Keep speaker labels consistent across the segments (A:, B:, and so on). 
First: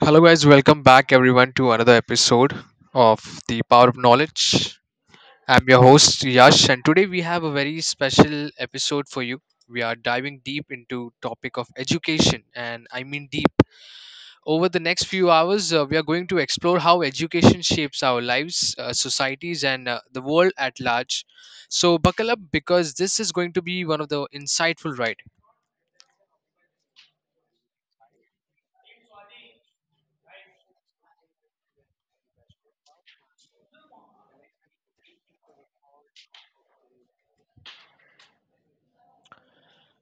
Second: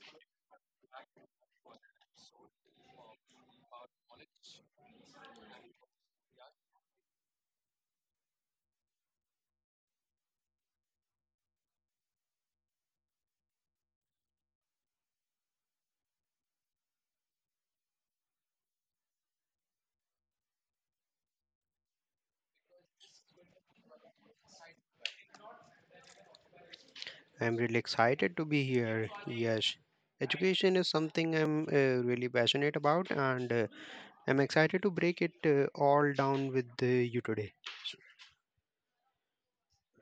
A: Hello, guys. Welcome back, everyone, to another episode of The Power of Knowledge. I'm your host, Yash, and today we have a very special episode for you. We are diving deep into topic of education, and I mean deep. Over the next few hours, we are going to explore how education shapes our lives, societies, and the world at large. So buckle up because this is going to be one of the insightful rides.
B: I'm really excited to be here. Yes, education is something I'm really passionate about, and I'm excited to break it all down with you today.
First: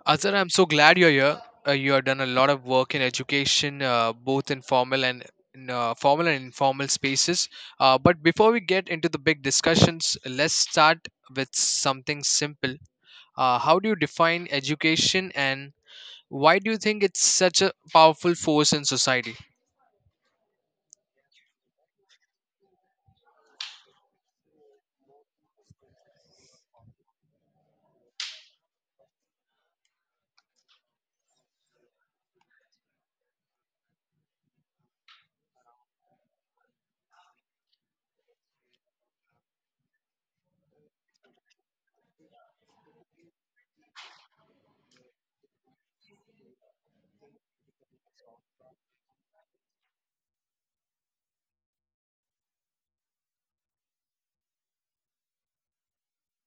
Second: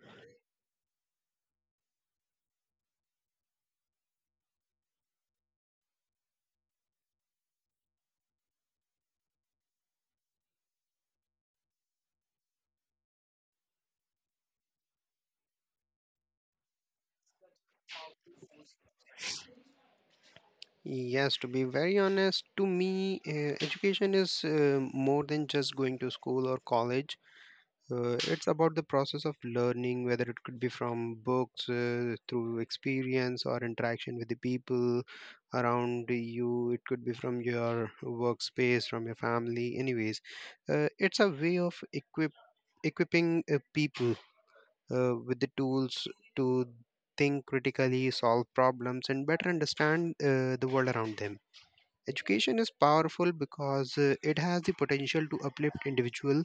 A: Azhar, I'm so glad you're here. You have done a lot of work in education, both in, formal and informal spaces. But before we get into the big discussions, let's start with something simple. How do you define education, and why do you think it's such a powerful force in society?
B: Yes, to be very honest, to me, education is more than just going to school or college. It's about the process of learning, whether it could be from books, through experience or interaction with the people around you. It could be from your workspace, from your family. Anyways, it's a way of equipping people with the tools to think critically, solve problems, and better understand the world around them. Education is powerful because it has the potential to uplift individuals,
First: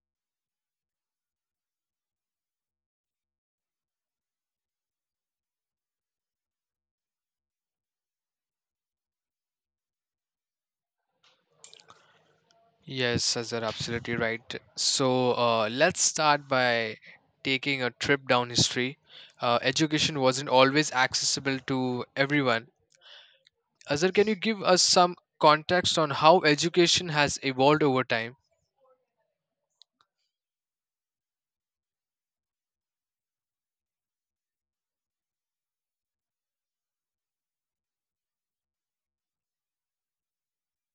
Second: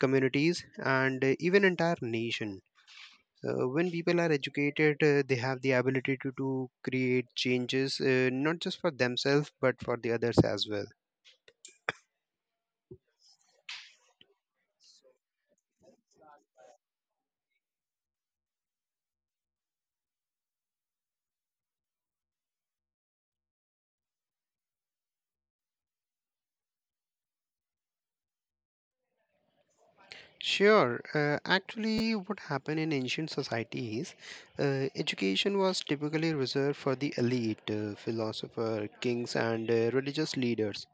B: communities, and even entire nation. When people are educated, they have the ability to create changes, not just for themselves, but for the others as well.
A: Yes, Azhar, absolutely right. So let's start by taking a trip down history. Education wasn't always accessible to everyone. Azhar, can you give us some context on how education has evolved over time?
B: Sure. Actually, what happened in ancient societies, education was typically reserved for the elite, philosopher, kings, and religious leaders.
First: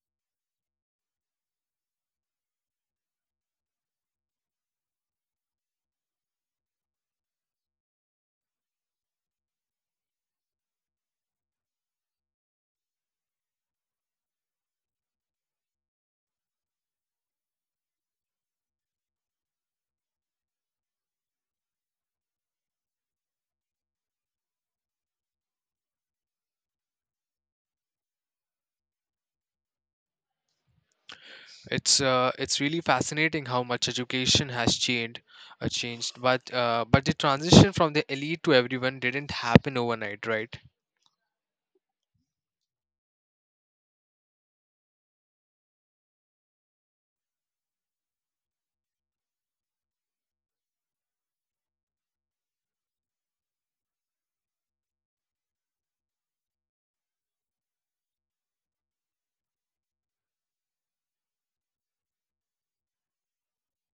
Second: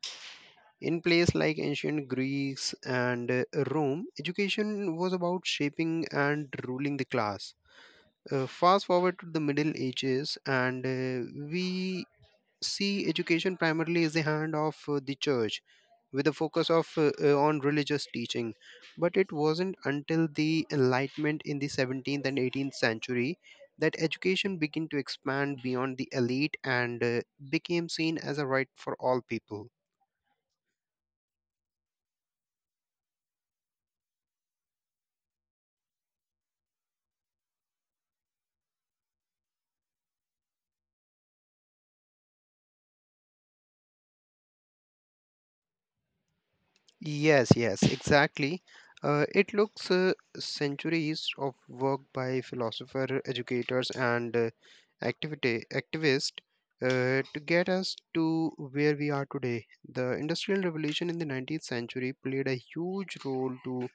B: In places like ancient Greece and Rome, education was about shaping and ruling the class. Fast forward to the Middle Ages, and we see education primarily as the hand of the church, with a focus of on religious teaching. But it wasn't until the Enlightenment in the 17th and 18th century that education began to expand beyond the elite and became seen as a right for all people.
A: It's really fascinating how much education has changed, But the transition from the elite to everyone didn't happen overnight, right?
B: Yes, yes, exactly. It looks centuries of work by philosopher, educators, and activity activists to get us to where we are today. The Industrial Revolution in the 19th century played a huge role to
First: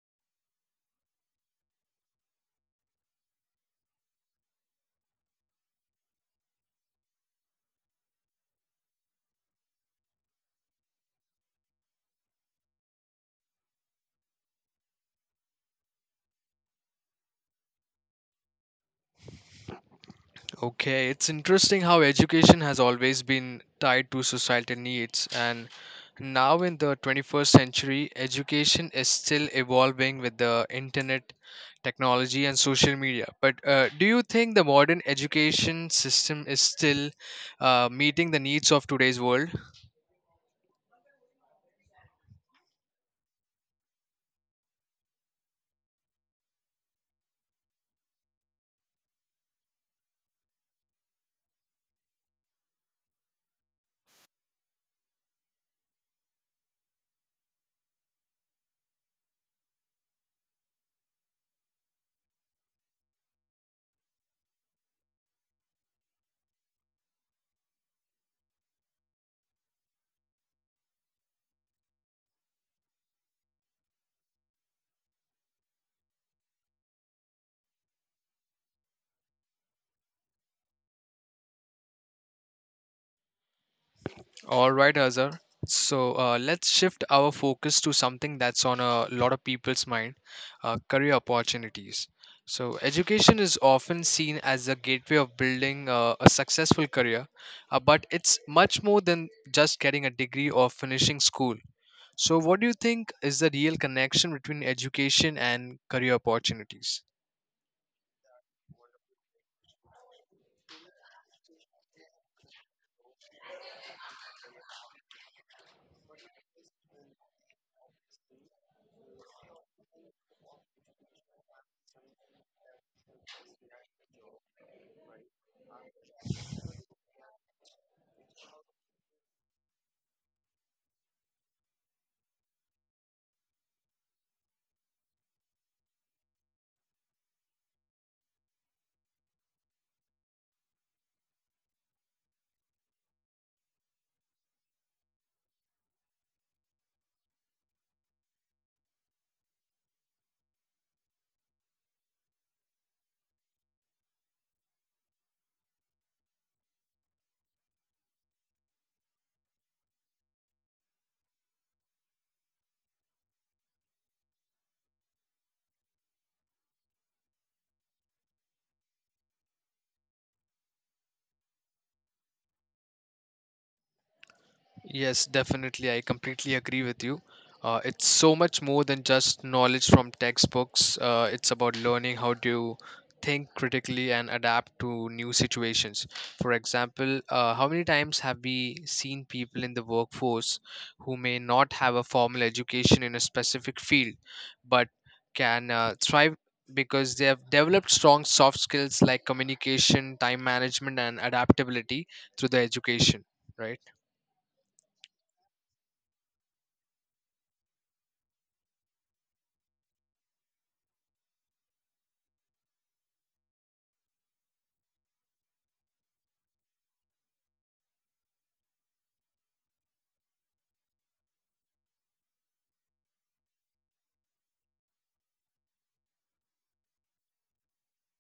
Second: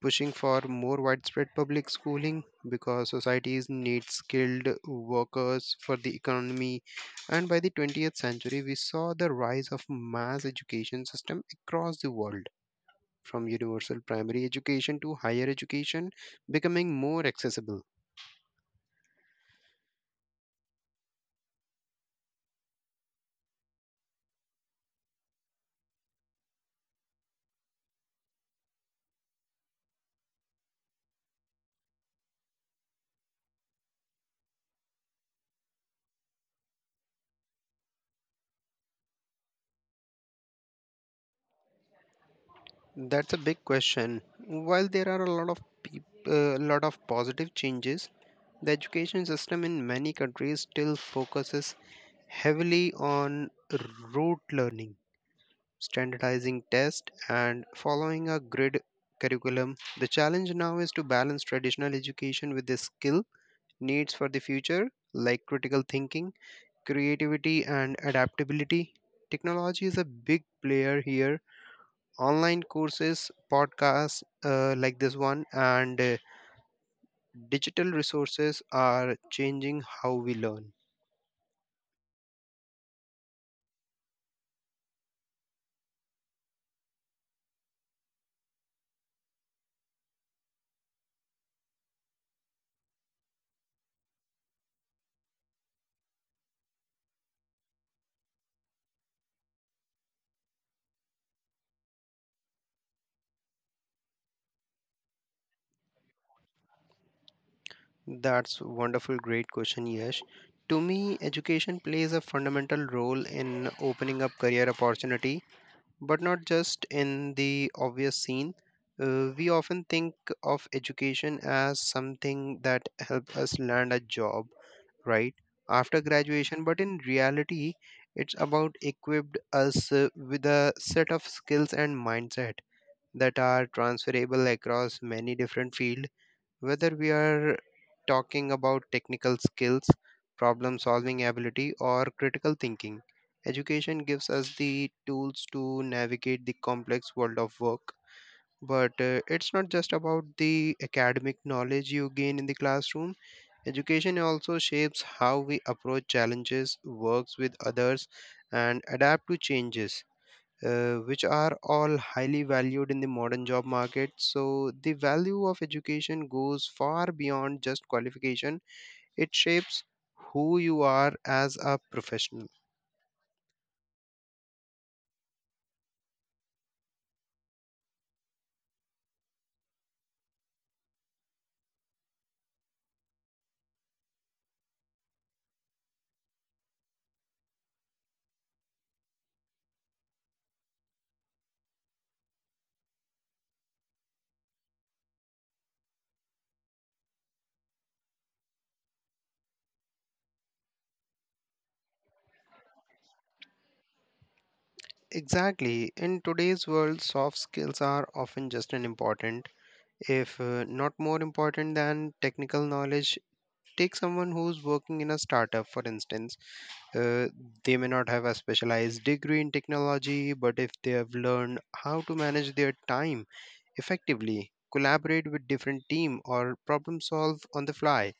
B: pushing for more widespread public schooling because societies need skilled workers for the economy. And by the 20th century, we saw the rise of mass education system across the world, from universal primary education to higher education becoming more accessible.
A: Okay, it's interesting how education has always been tied to societal needs, and now in the 21st century, education is still evolving with the internet, technology, and social media. But do you think the modern education system is still meeting the needs of today's world?
B: That's a big question. While there are a lot of positive changes, the education system in many countries still focuses heavily on rote learning, standardizing tests, and following a grid curriculum. The challenge now is to balance traditional education with the skill needs for the future, like critical thinking, creativity and adaptability. Technology is a big player here. Online courses, podcasts like this one, and digital resources are changing how we learn.
A: All right, Azhar. So let's shift our focus to something that's on a lot of people's mind, career opportunities. So, education is often seen as a gateway of building a successful career, but it's much more than just getting a degree or finishing school. So, what do you think is the real connection between education and career opportunities?
B: That's wonderful, great question, Yash. To me, education plays a fundamental role in opening up career opportunity, but not just in the obvious scene. We often think of education as something that helps us land a job right after graduation, but in reality it's about equipped us with a set of skills and mindset that are transferable across many different fields, whether we are talking about technical skills, problem solving ability or critical thinking. Education gives us the tools to navigate the complex world of work, but it's not just about the academic knowledge you gain in the classroom. Education also shapes how we approach challenges, works with others, and adapt to changes, which are all highly valued in the modern job market. So, the value of education goes far beyond just qualification, it shapes who you are as a professional.
A: Yes, definitely. I completely agree with you. It's so much more than just knowledge from textbooks. It's about learning how to think critically and adapt to new situations. For example, how many times have we seen people in the workforce who may not have a formal education in a specific field, but can thrive because they have developed strong soft skills like communication, time management, and adaptability through their education, right?
B: Exactly. In today's world, soft skills are often just as important, if not more important than technical knowledge. Take someone who's working in a startup, for instance. Uh, they may not have a specialized degree in technology, but if they have learned how to manage their time effectively, collaborate with different team or problem solve on the fly,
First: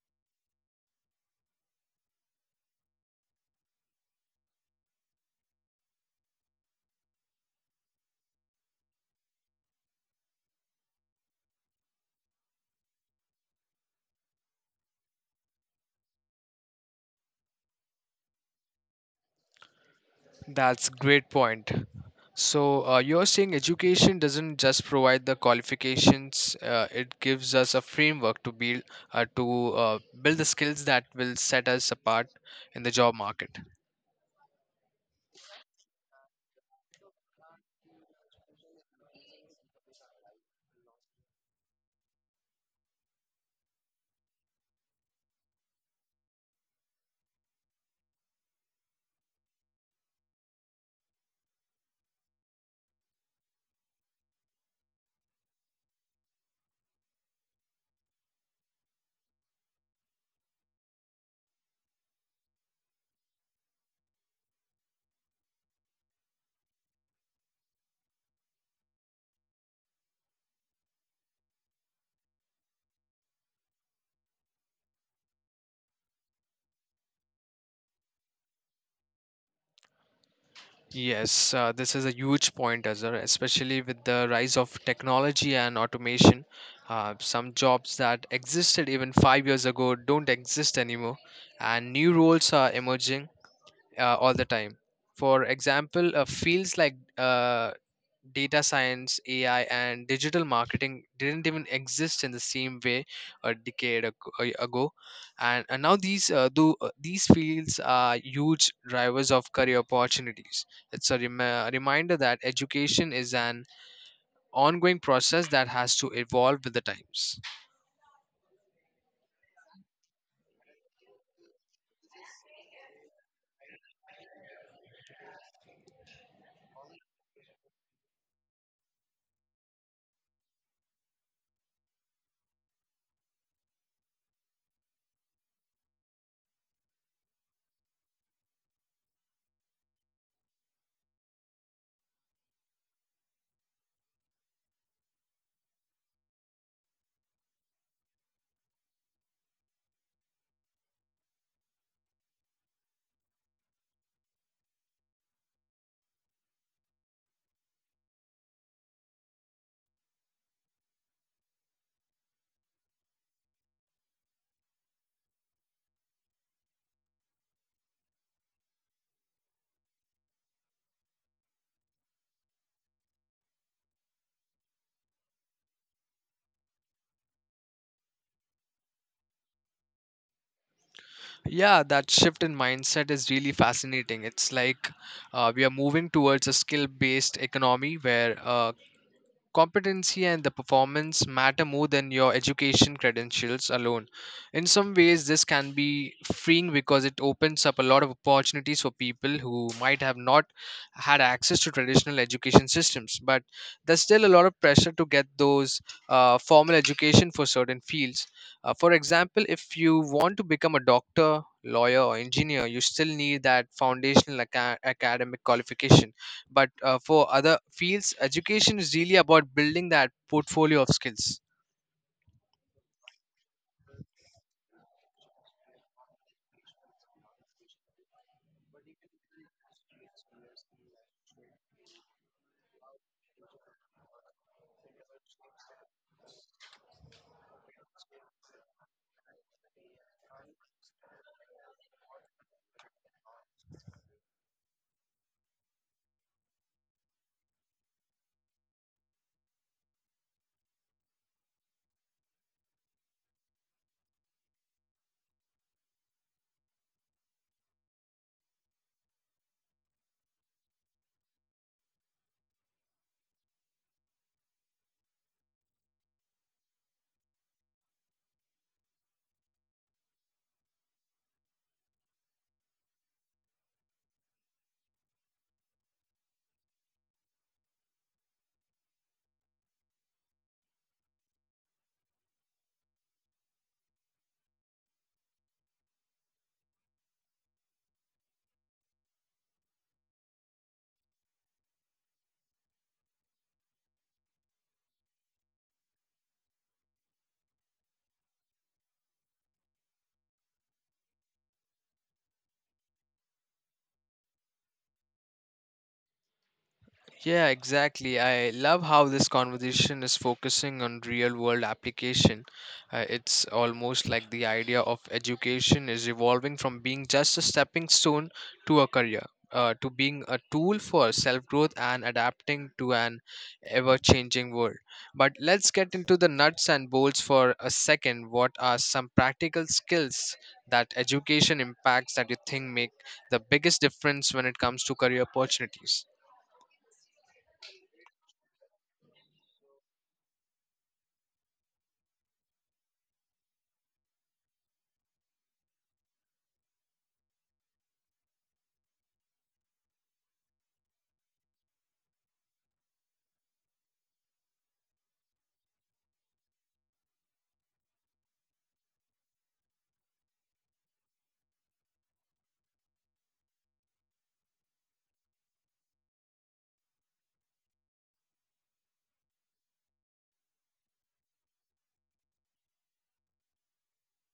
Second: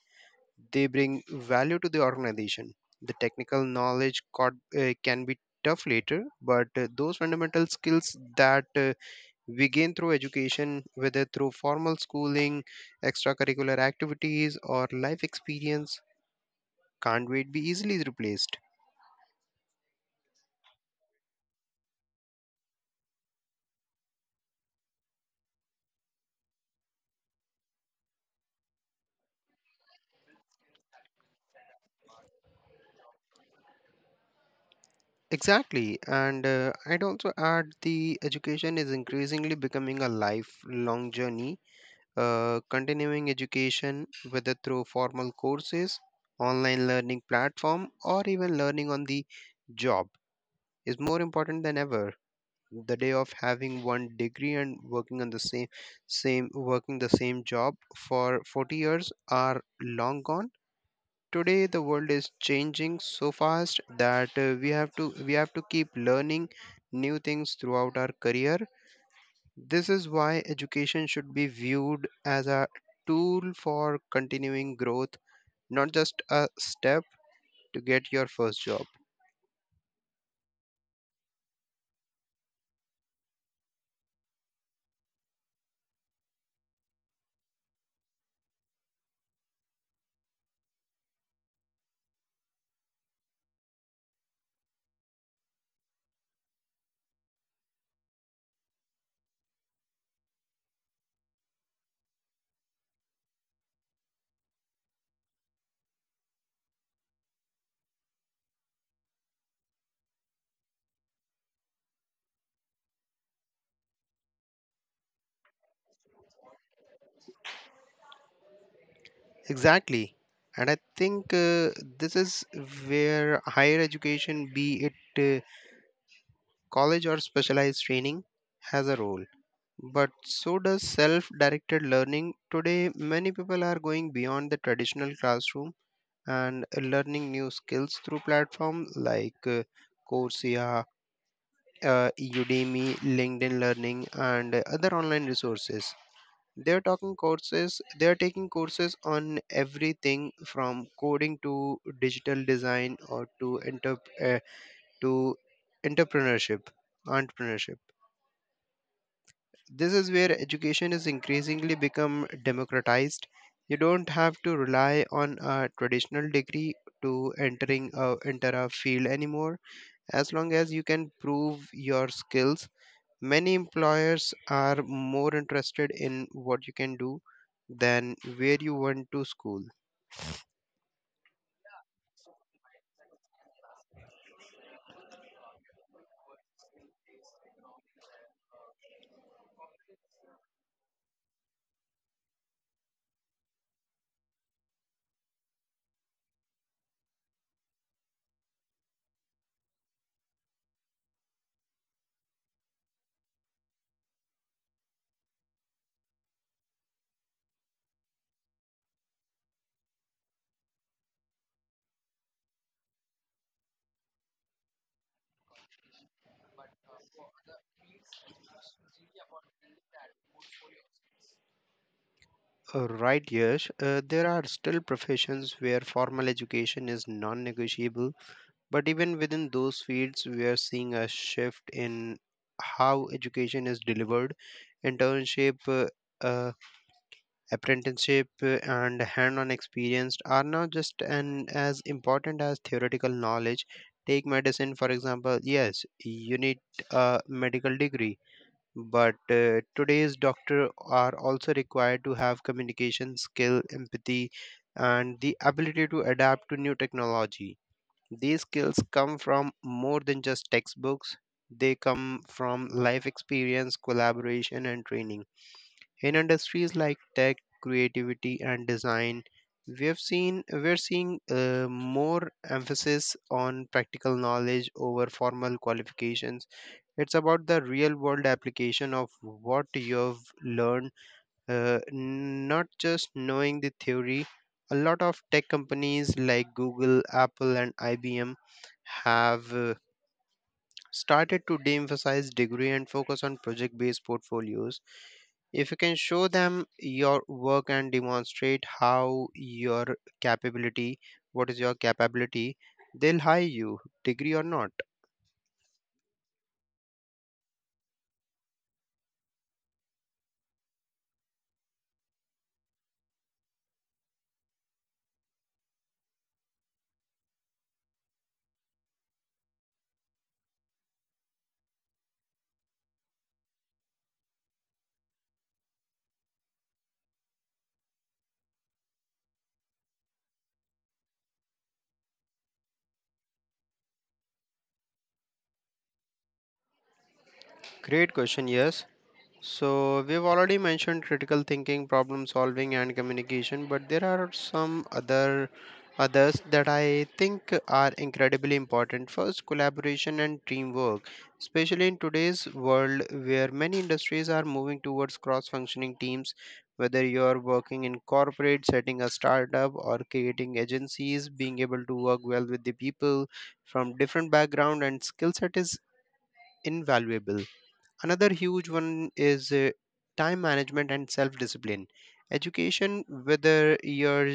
B: they bring value to the organization. The technical knowledge caught, can be tough later, but those fundamental skills that we gain through education, whether through formal schooling, extracurricular activities, or life experience, can't wait be easily replaced.
A: That's great point. So you're saying education doesn't just provide the qualifications; it gives us a framework to build the skills that will set us apart in the job market.
B: Exactly, and I'd also add the education is increasingly becoming a lifelong journey. Continuing education, whether through formal courses, online learning platform, or even learning on the job, is more important than ever. The day of having one degree and working the same job for 40 years are long gone. Today the world is changing so fast that we have to keep learning new things throughout our career. This is why education should be viewed as a tool for continuing growth, not just a step to get your first job.
A: Yes, this is a huge point, Azhar, especially with the rise of technology and automation. Some jobs that existed even 5 years ago don't exist anymore, and new roles are emerging all the time. For example, fields like data science, AI, and digital marketing didn't even exist in the same way a decade ag- a- ago, and now these fields are huge drivers of career opportunities. It's a reminder that education is an ongoing process that has to evolve with the times.
B: Exactly, and I think this is where higher education, be it college or specialized training, has a role. But so does self directed learning. Today, many people are going beyond the traditional classroom and learning new skills through platforms like Coursera, Udemy, LinkedIn Learning, and other online resources. They are talking courses. They are taking courses on everything from coding to digital design uh, to entrepreneurship, entrepreneurship. This is where education is increasingly become democratized. You don't have to rely on a traditional degree to enter a field anymore. As long as you can prove your skills, many employers are more interested in what you can do than where you went to school.
A: Yeah, that shift in mindset is really fascinating. It's like we are moving towards a skill based economy where competency and the performance matter more than your education credentials alone. In some ways, this can be freeing because it opens up a lot of opportunities for people who might have not had access to traditional education systems. But there's still a lot of pressure to get those formal education for certain fields. For example, if you want to become a doctor, lawyer, or engineer, you still need that foundational academic qualification, but for other fields, education is really about building that portfolio of skills.
B: Right, Yash. There are still professions where formal education is non negotiable. But even within those fields, we are seeing a shift in how education is delivered. Internship, uh, apprenticeship, and hand on experience are now just as important as theoretical knowledge. Take medicine, for example. Yes, you need a medical degree, but today's doctor are also required to have communication skill, empathy, and the ability to adapt to new technology. These skills come from more than just textbooks, they come from life experience, collaboration, and training. In industries like tech, creativity, and design, we have seen we're seeing more emphasis on practical knowledge over formal qualifications. It's about the real world application of what you've learned, uh, not just knowing the theory. A lot of tech companies like Google, Apple, and IBM have started to de emphasize degree and focus on project based portfolios. If you can show them your work and demonstrate capability, what is your capability, they'll hire you, degree or not.
A: Yeah, exactly. I love how this conversation is focusing on real world application. It's almost like the idea of education is evolving from being just a stepping stone to a career, to being a tool for self growth and adapting to an ever changing world. But let's get into the nuts and bolts for a second. What are some practical skills that education impacts that you think make the biggest difference when it comes to career opportunities?
B: Great question, yes. So, we've already mentioned critical thinking, problem solving, and communication, but there are some other others that I think are incredibly important. First, collaboration and teamwork, especially in today's world where many industries are moving towards cross functioning teams. Whether you're working in corporate, setting a startup, or creating agencies, being able to work well with the people from different background and skill set is invaluable. Another huge one is time management and self discipline. Education, whether you're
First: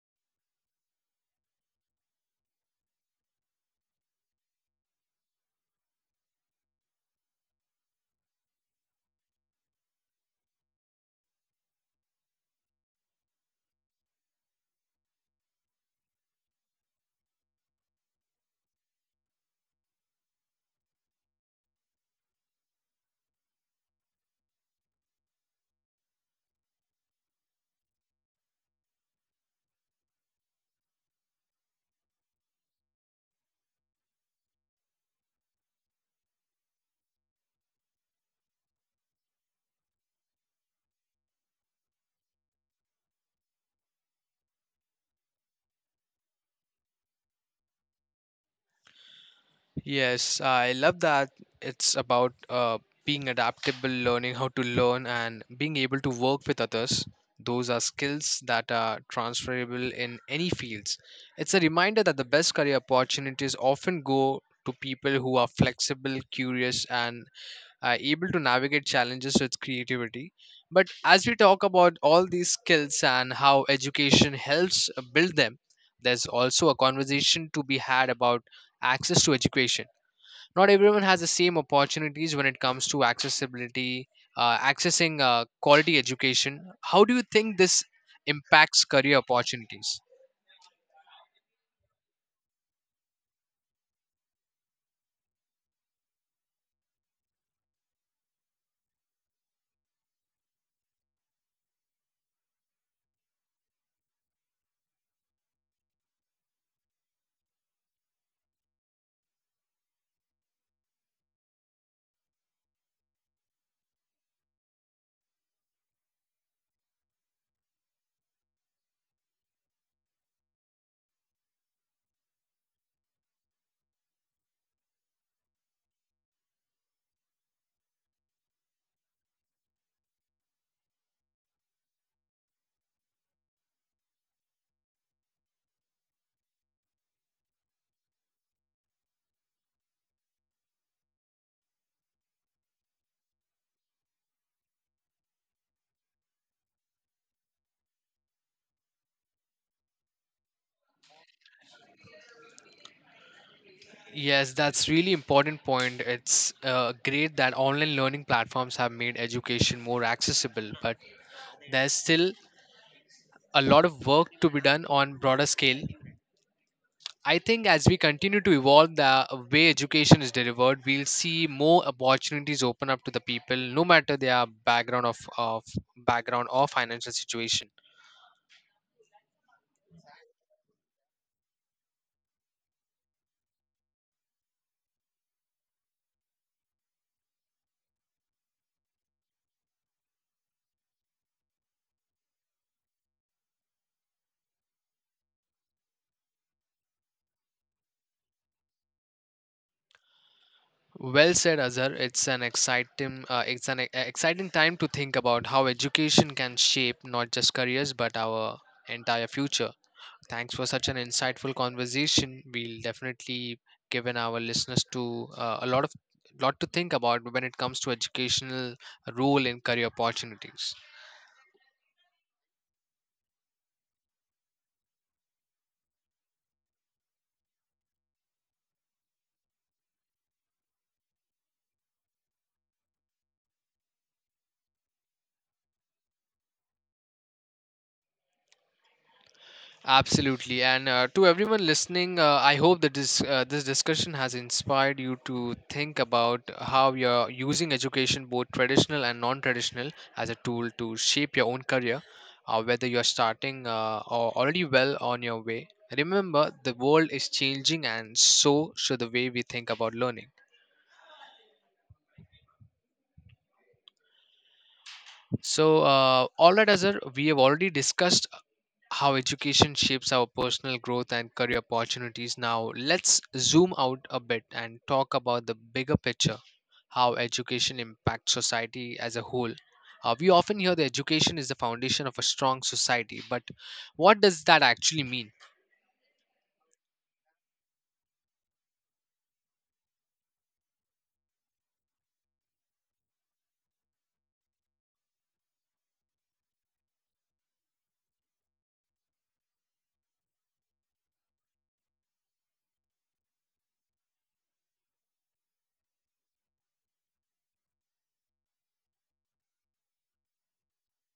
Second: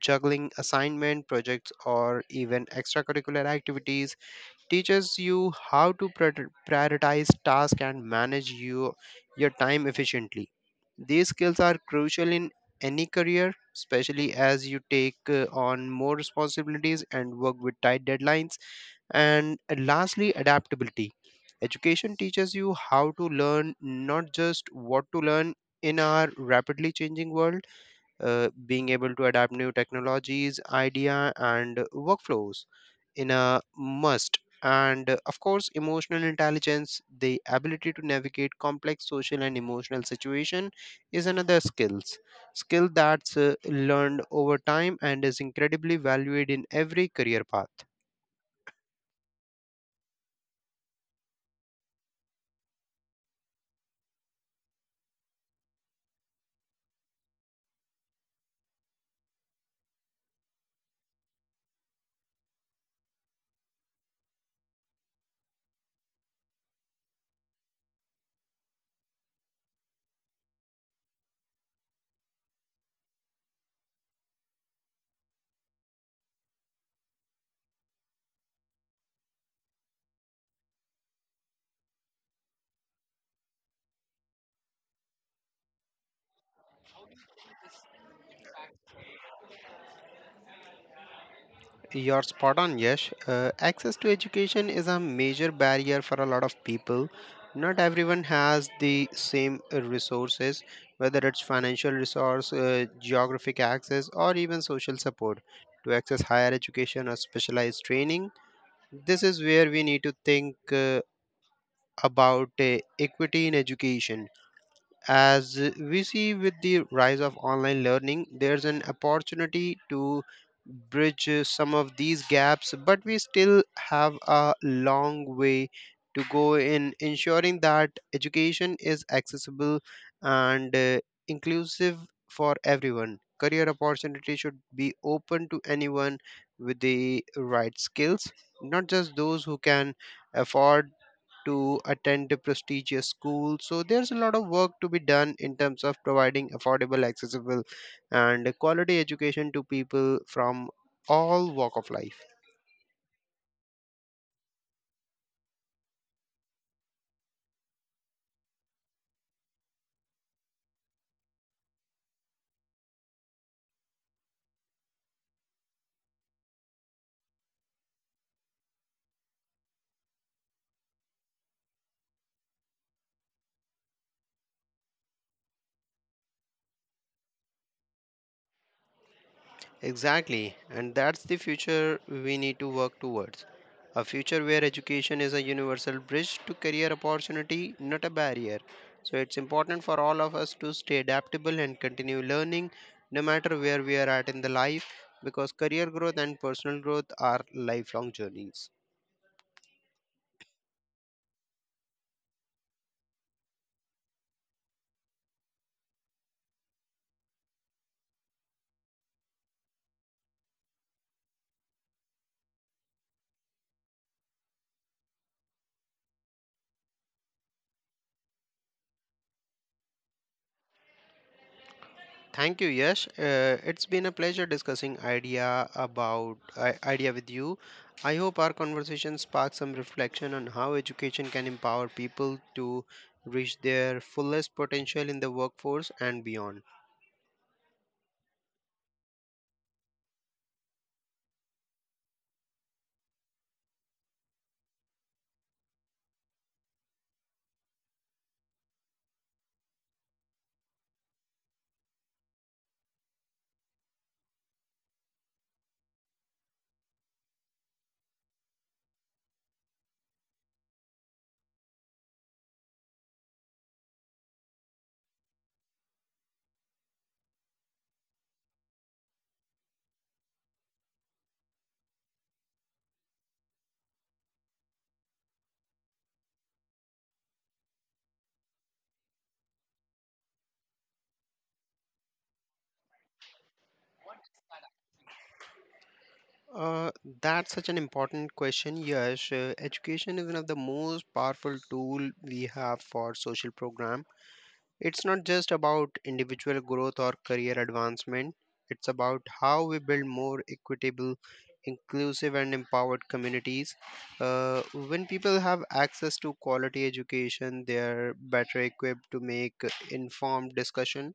B: juggling assignment, projects, or even extracurricular activities, teaches you how to prioritize tasks and manage your time efficiently. These skills are crucial in any career, especially as you take on more responsibilities and work with tight deadlines. And lastly, adaptability. Education teaches you how to learn, not just what to learn in our rapidly changing world. Being able to adapt new technologies, idea, and workflows in a must. And of course, emotional intelligence, the ability to navigate complex social and emotional situation, is another skills skill that's learned over time and is incredibly valued in every career path.
A: Yes, I love that. It's about being adaptable, learning how to learn, and being able to work with others. Those are skills that are transferable in any fields. It's a reminder that the best career opportunities often go to people who are flexible, curious, and are able to navigate challenges with creativity. But as we talk about all these skills and how education helps build them, there's also a conversation to be had about access to education. Not everyone has the same opportunities when it comes to accessibility accessing quality education. How do you think this impacts career opportunities?
B: You're spot on, Yash. Access to education is a major barrier for a lot of people. Not everyone has the same resources, whether it's financial resource, geographic access, or even social support to access higher education or specialized training. This is where we need to think about equity in education. As we see with the rise of online learning, there's an opportunity to bridge some of these gaps, but we still have a long way to go in ensuring that education is accessible and inclusive for everyone. Career opportunity should be open to anyone with the right skills, not just those who can afford to attend a prestigious school. So there's a lot of work to be done in terms of providing affordable, accessible, and quality education to people from all walk of life.
A: Yes, that's really important point. It's great that online learning platforms have made education more accessible, but there's still a lot of work to be done on broader scale. I think as we continue to evolve the way education is delivered, we'll see more opportunities open up to the people, no matter their background of background or financial situation.
B: Exactly, and that's the future we need to work towards. A future where education is a universal bridge to career opportunity, not a barrier. So it's important for all of us to stay adaptable and continue learning no matter where we are at in the life, because career growth and personal growth are lifelong journeys.
A: Well said, Azhar. It's an exciting time to think about how education can shape not just careers but our entire future. Thanks for such an insightful conversation. We'll definitely given our listeners to a lot of lot to think about when it comes to educational role in career opportunities.
B: Thank you, Yash. It's been a pleasure discussing idea with you. I hope our conversation sparks some reflection on how education can empower people to reach their fullest potential in the workforce and beyond.
A: Absolutely, and to everyone listening, I hope that this discussion has inspired you to think about how you're using education, both traditional and non-traditional, as a tool to shape your own career, whether you're starting or already well on your way. Remember, the world is changing, and so should the way we think about learning. So, all right, Azhar, we have already discussed how education shapes our personal growth and career opportunities. Now, let's zoom out a bit and talk about the bigger picture. How education impacts society as a whole. We often hear that education is the foundation of a strong society, but what does that actually mean?
B: Uh, that's such an important question, Yash. Education is one of the most powerful tool we have for social programs. It's not just about individual growth or career advancement, it's about how we build more equitable, inclusive, and empowered communities. Uh, when people have access to quality education, they are better equipped to make informed discussion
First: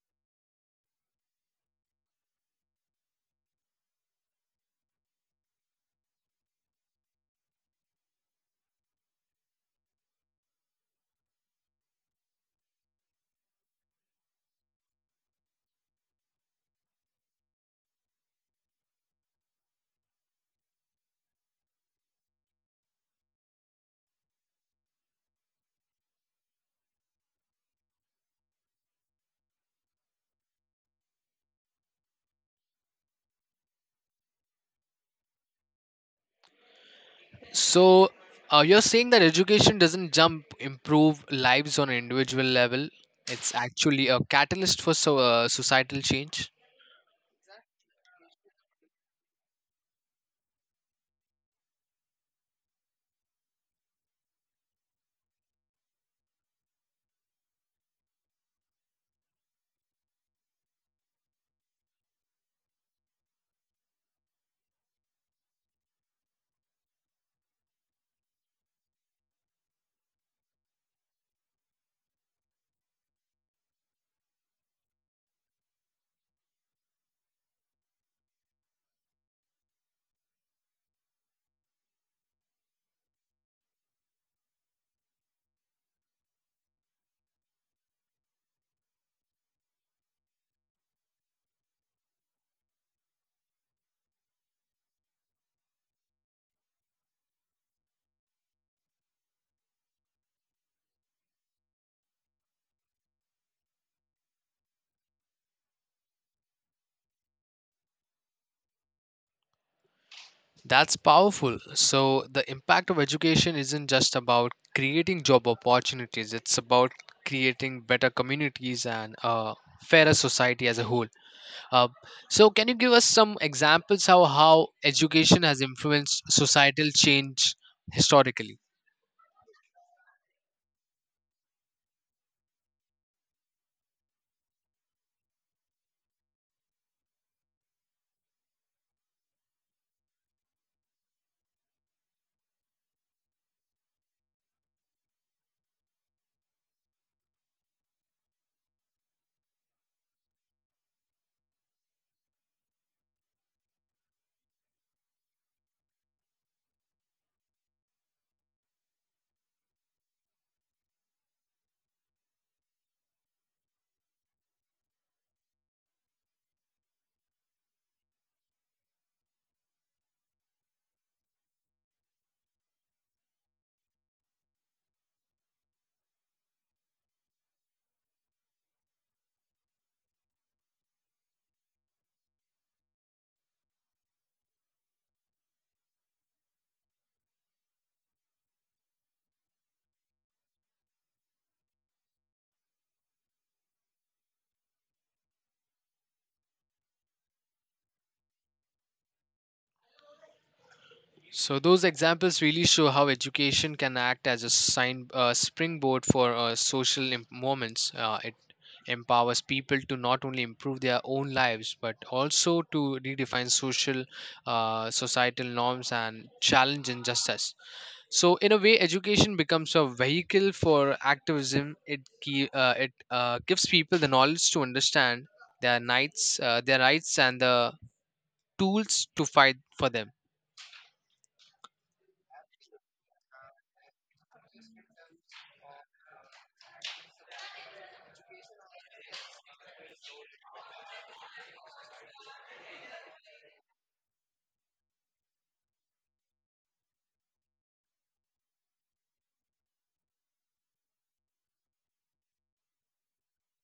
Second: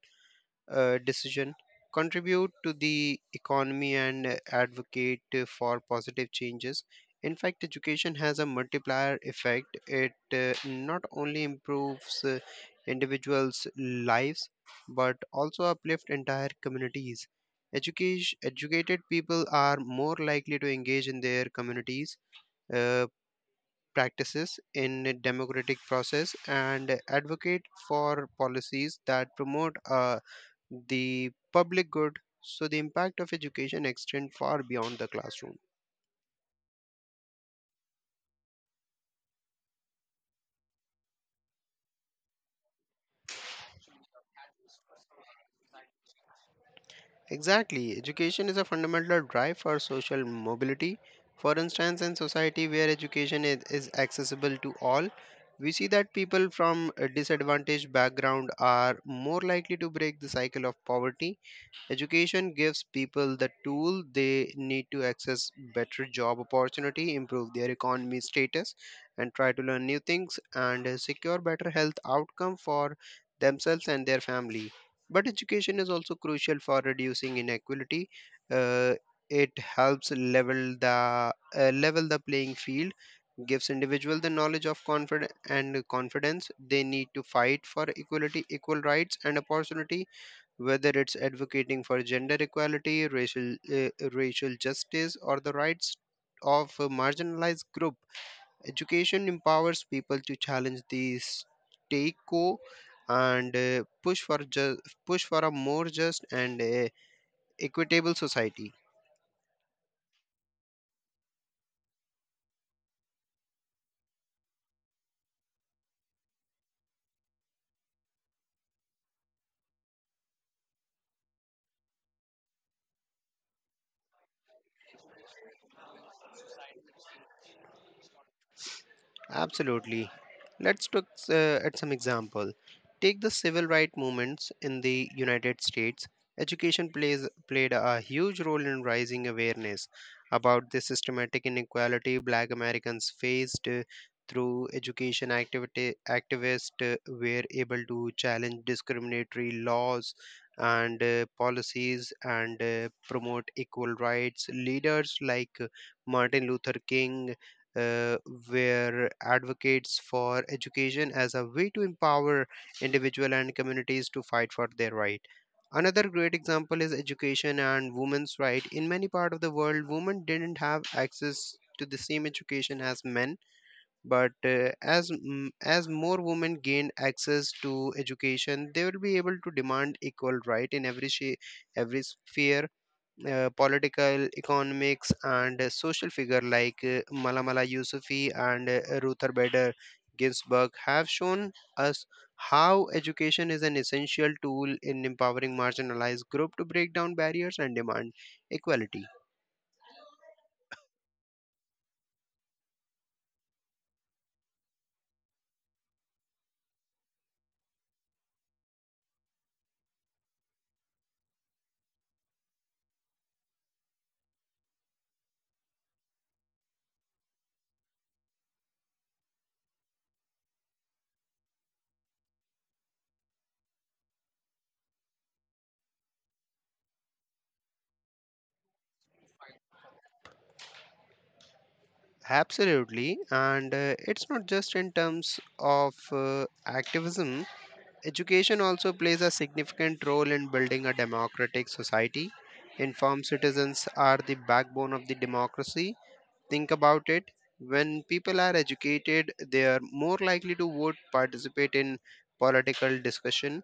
B: decision, contribute to the economy, and advocate for positive changes. In fact, education has a multiplier effect. It not only improves individuals' lives but also uplift entire communities. Educated people are more likely to engage in their communities. Uh, Practices in a democratic process and advocate for policies that promote a the public good. So the impact of education extends far beyond the classroom.
A: So, you're saying that education doesn't jump improve lives on an individual level, it's actually a catalyst for societal change.
B: Exactly, education is a fundamental drive for social mobility. For instance, in society where education is accessible to all, we see that people from a disadvantaged background are more likely to break the cycle of poverty. Education gives people the tool they need to access better job opportunity, improve their economy status, and try to learn new things and secure better health outcome for themselves and their family. But education is also crucial for reducing inequality. Uh, it helps level the playing field, gives individual the knowledge of confidence they need to fight for equality, equal rights and opportunity, whether it's advocating for gender equality, racial justice, or the rights of a marginalized group. Education empowers people to challenge the state quo and push for a more just and equitable society.
A: That's powerful. So, the impact of education isn't just about creating job opportunities, it's about creating better communities and a fairer society as a whole. Uh, so, can you give us some examples how education has influenced societal change historically?
B: Absolutely. Let's look at some example. Take the civil rights movements in the United States. Education plays played a huge role in raising awareness about the systematic inequality Black Americans faced, through education activity activists were able to challenge discriminatory laws and policies and promote equal rights. Leaders like Martin Luther King uh, where advocates for education as a way to empower individual and communities to fight for their right. Another great example is education and women's right. In many part of the world, women didn't have access to the same education as men, but as more women gained access to education, they will be able to demand equal right in every every sphere, political, economics, and social. Figure like Malamala Yousafzai and Ruther Bader Ginsburg have shown us how education is an essential tool in empowering marginalized groups to break down barriers and demand equality.
A: So those examples really show how education can act as a springboard for social moments. It empowers people to not only improve their own lives but also to redefine social, societal norms and challenge injustice. So in a way, education becomes a vehicle for activism. It gives people the knowledge to understand their rights, and the tools to fight for them.
B: Absolutely, and it's not just in terms of activism. Education also plays a significant role in building a democratic society. Informed citizens are the backbone of the democracy. Think about it. When people are educated, they are more likely to vote, participate in political discussion,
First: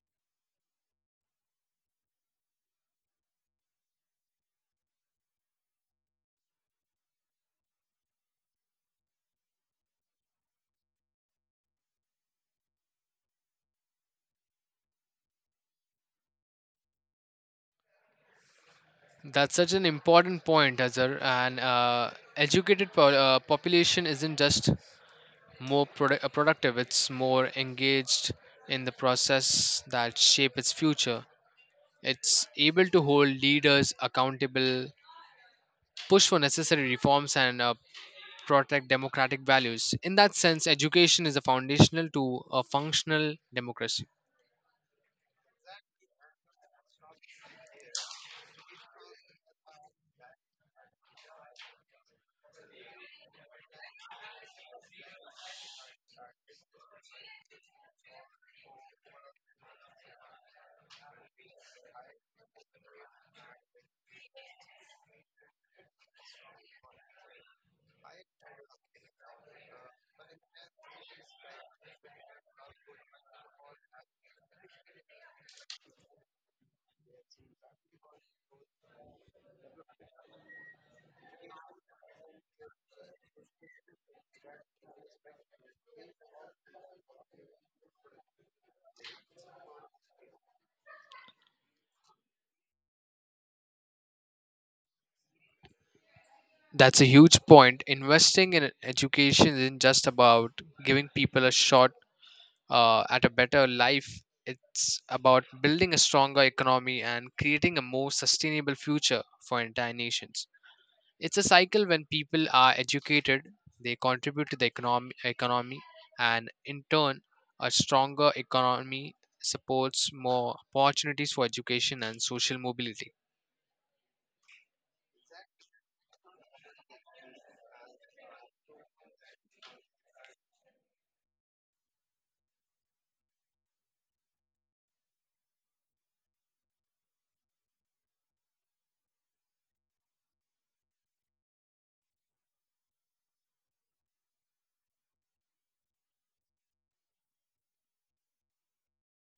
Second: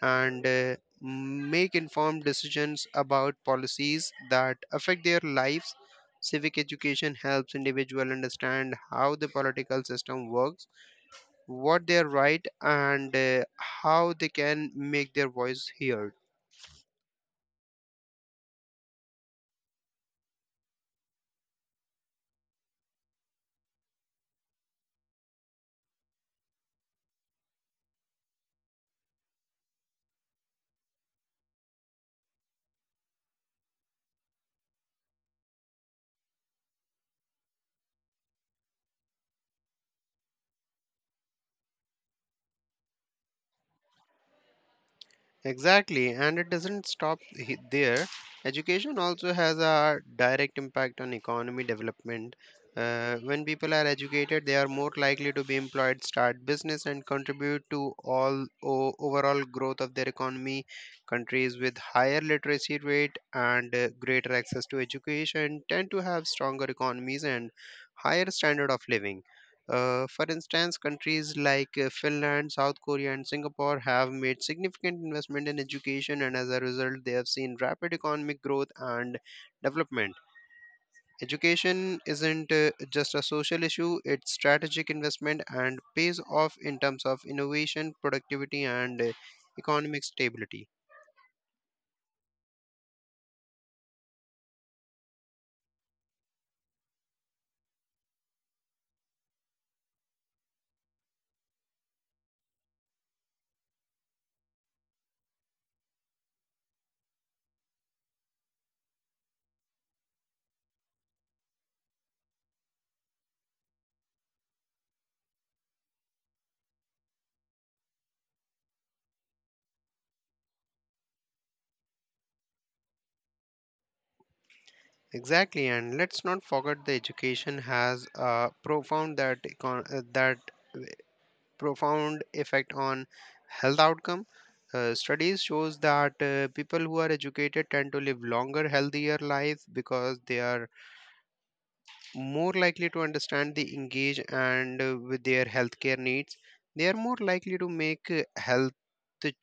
B: and make informed decisions about policies that affect their lives. Civic education helps individuals understand how the political system works, what they write, and how they can make their voice heard.
A: That's such an important point, Azhar. And educated population isn't just more productive; it's more engaged in the process that shape its future. It's able to hold leaders accountable, push for necessary reforms, and protect democratic values. In that sense, education is a foundational to a functional democracy.
B: Exactly, and it doesn't there. Education also has a direct impact on economy development. When people are educated, they are more likely to be employed, start business, and contribute to overall growth of their economy. Countries with higher literacy rate and greater access to education tend to have stronger economies and higher standard of living. For instance, countries like Finland, South Korea, and Singapore have made significant investment in education, and as a result, they have seen rapid economic growth and development. Education isn't just a social issue, it's strategic investment and pays off in terms of innovation, productivity, and economic stability.
A: That's a huge point. Investing in education isn't just about giving people a shot at a better life. It's about building a stronger economy and creating a more sustainable future for entire nations. It's a cycle. When people are educated, they contribute to the economy, and in turn, a stronger economy supports more opportunities for education and social mobility.
B: Exactly, and let's not forget the education has a profound that econ- that uh, profound effect on health outcome. Studies shows that people who are educated tend to live longer, healthier lives because they are more likely to understand the engage and with their healthcare needs. They are more likely to make health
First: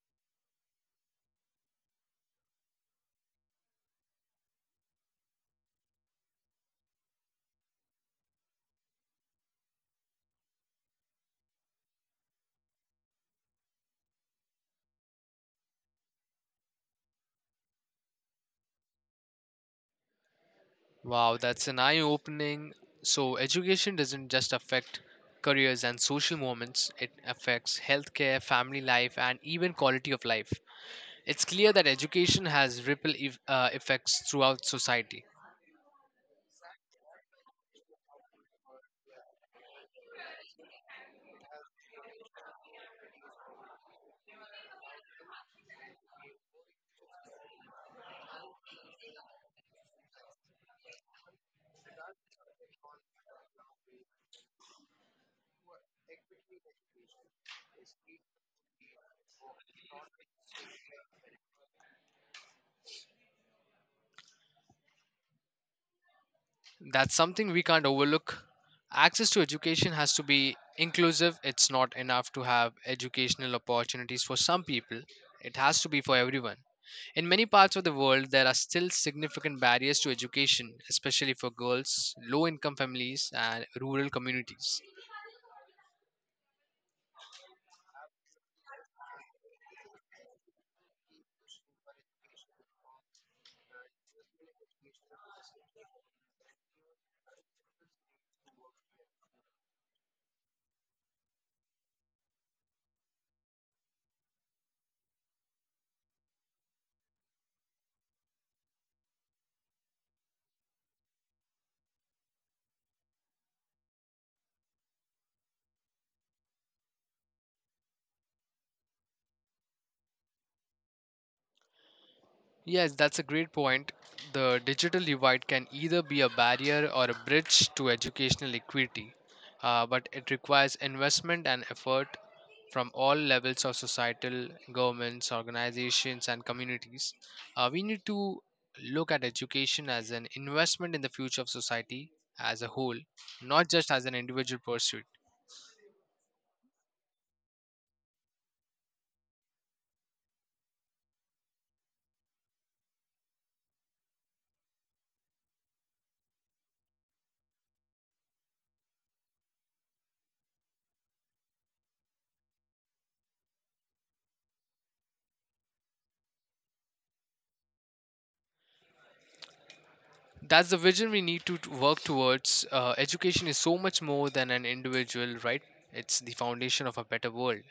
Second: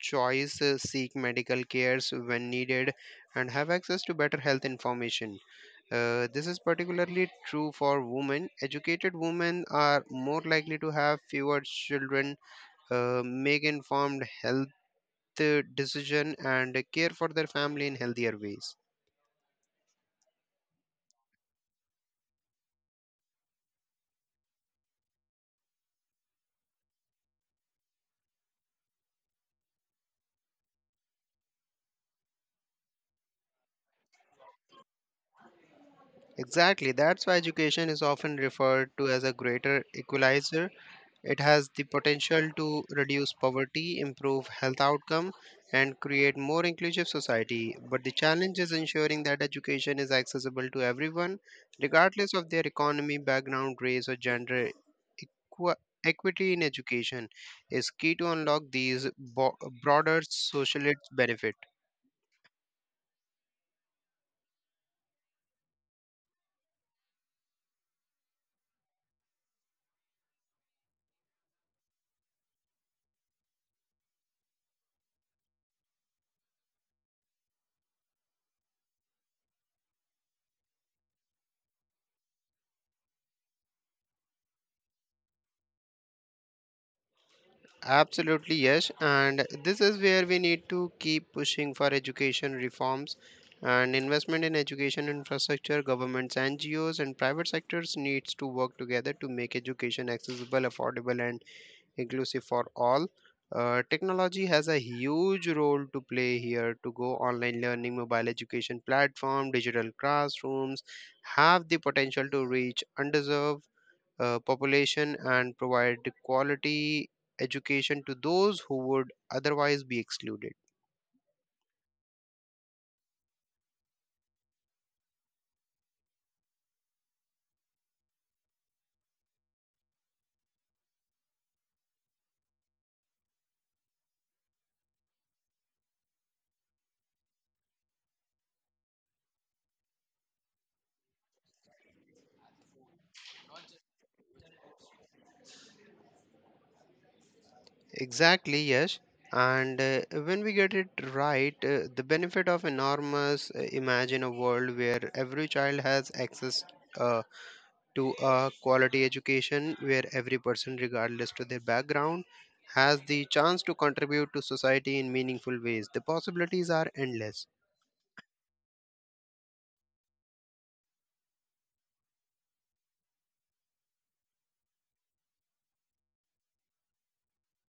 B: choice, seek medical cares when needed, and have access to better health information. This is particularly true for women. Educated women are more likely to have fewer children, make informed health decision and care for their family in healthier ways.
A: Wow, that's an eye opening. So, education doesn't just affect careers and social moments; it affects healthcare, family life, and even quality of life. It's clear that education has ripple effects throughout society.
B: Exactly, that's why education is often referred to as a greater equalizer. It has the potential to reduce poverty, improve health outcome, and create more inclusive society. But the challenge is ensuring that education is accessible to everyone, regardless of their economy, background, race, or gender. Equa- Equity in education is key to unlock broader social benefits.
A: That's something we can't overlook. Access to education has to be inclusive. It's not enough to have educational opportunities for some people, it has to be for everyone. In many parts of the world, there are still significant barriers to education, especially for girls, low income families, and rural communities.
B: Absolutely, yes. And this is where we need to keep pushing for education reforms and investment in education infrastructure. Governments, NGOs, and private sectors needs to work together to make education accessible, affordable, and inclusive for all. Technology has a huge role to play here to go online learning, mobile education platform, digital classrooms have the potential to reach underserved population and provide quality education to those who would otherwise be excluded.
A: Yes, that's a great point. The digital divide can either be a barrier or a bridge to educational equity, but it requires investment and effort from all levels of societal governments, organizations, and communities. We need to look at education as an investment in the future of society as a whole, not just as an individual pursuit.
B: Exactly, yes. And when we get it right, the benefit of enormous. Imagine a world where every child has access uh, to a quality education, where every person, regardless to their background, has the chance to contribute to society in meaningful ways. The possibilities are endless.
A: That's the vision we need to work towards. Education is so much more than an individual right. It's the foundation of a better world.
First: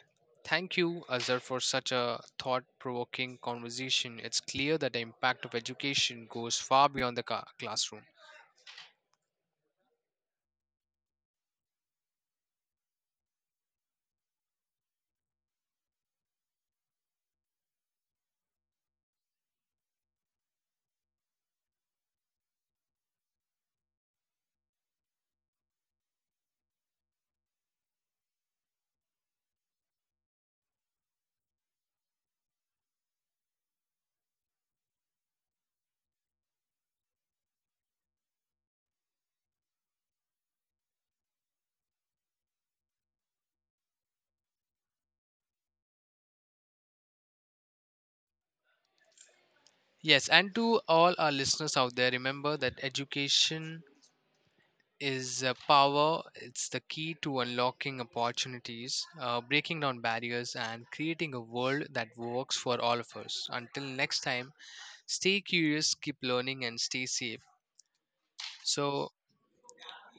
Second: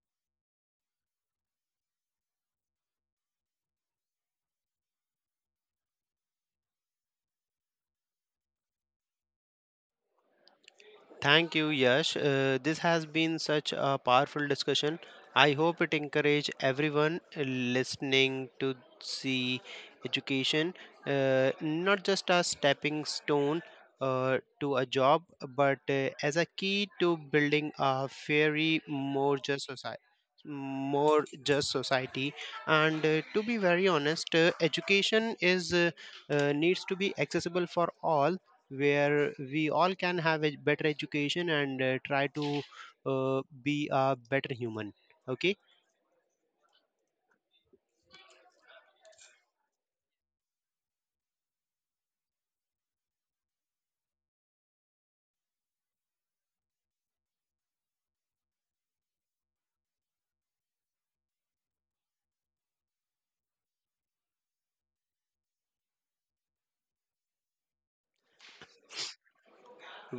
A: Thank you, Azhar, for such a thought-provoking conversation. It's clear that the impact of education goes far beyond the classroom.
B: Thank you, Yash. This has been such a powerful discussion. I hope it encourage everyone listening to see education not just a stepping stone to a job, but as a key to building a fairy, more just society. More just society, and to be very honest, education is needs to be accessible for all, where we all can have a better education and try to be a better human. Okay.
A: Yes, and to all our listeners out there, remember that education is a power. It's the key to unlocking opportunities, breaking down barriers, and creating a world that works for all of us. Until next time, stay curious, keep learning, and stay safe. So,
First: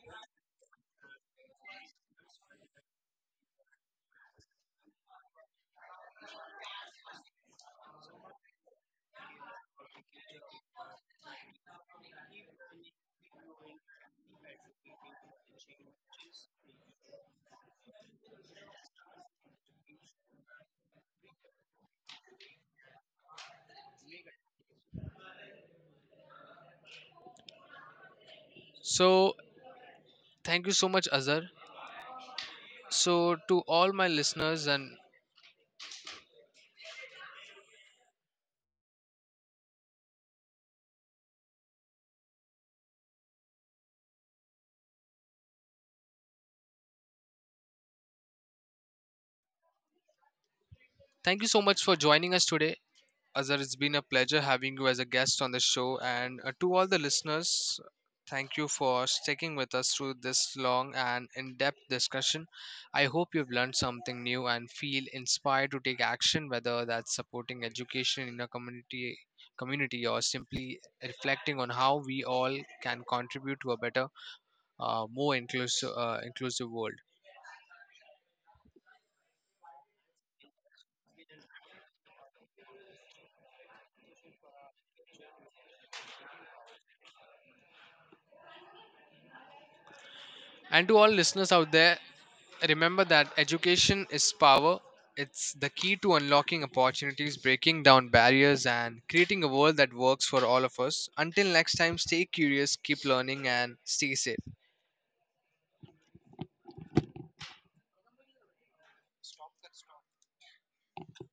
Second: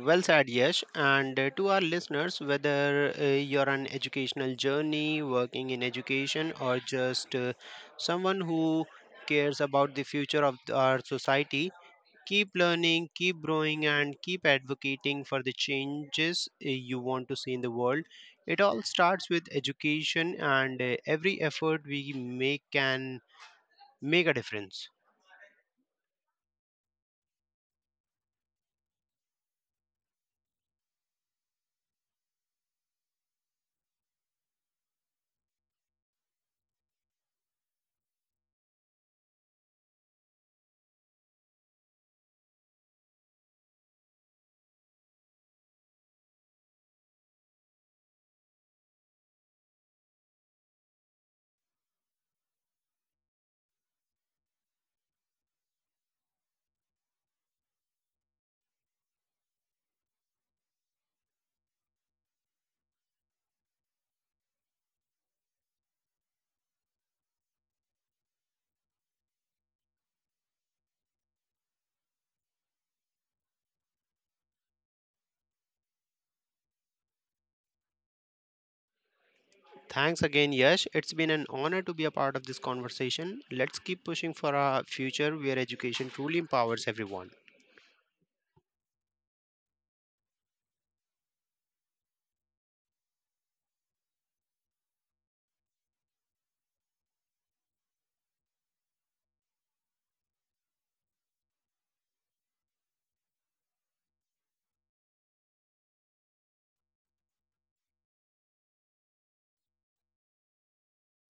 B: Well said. Yes, and to our listeners, whether you're on educational journey, working in education, or just someone who cares about the future of our society, keep learning, keep growing, and keep advocating for the changes you want to see in the world. It all starts with education, and every effort we make can make a difference.
A: so, thank you so much, Azhar. So, to all my listeners, and thank you so much for joining us today. Azhar, it's been a pleasure having you as a guest on the show. And to all the listeners, thank you for sticking with us through this long and in depth discussion. I hope you've learned something new and feel inspired to take action, whether that's supporting education in a community or simply reflecting on how we all can contribute to a better, more inclusive world.
B: Thanks again, Yash. It's been an honor to be a part of this conversation. Let's keep pushing for a future where education truly empowers everyone.
A: And to all listeners out there, remember that education is power. It's the key to unlocking opportunities, breaking down barriers, and creating a world that works for all of us. Until next time, stay curious, keep learning, and stay safe.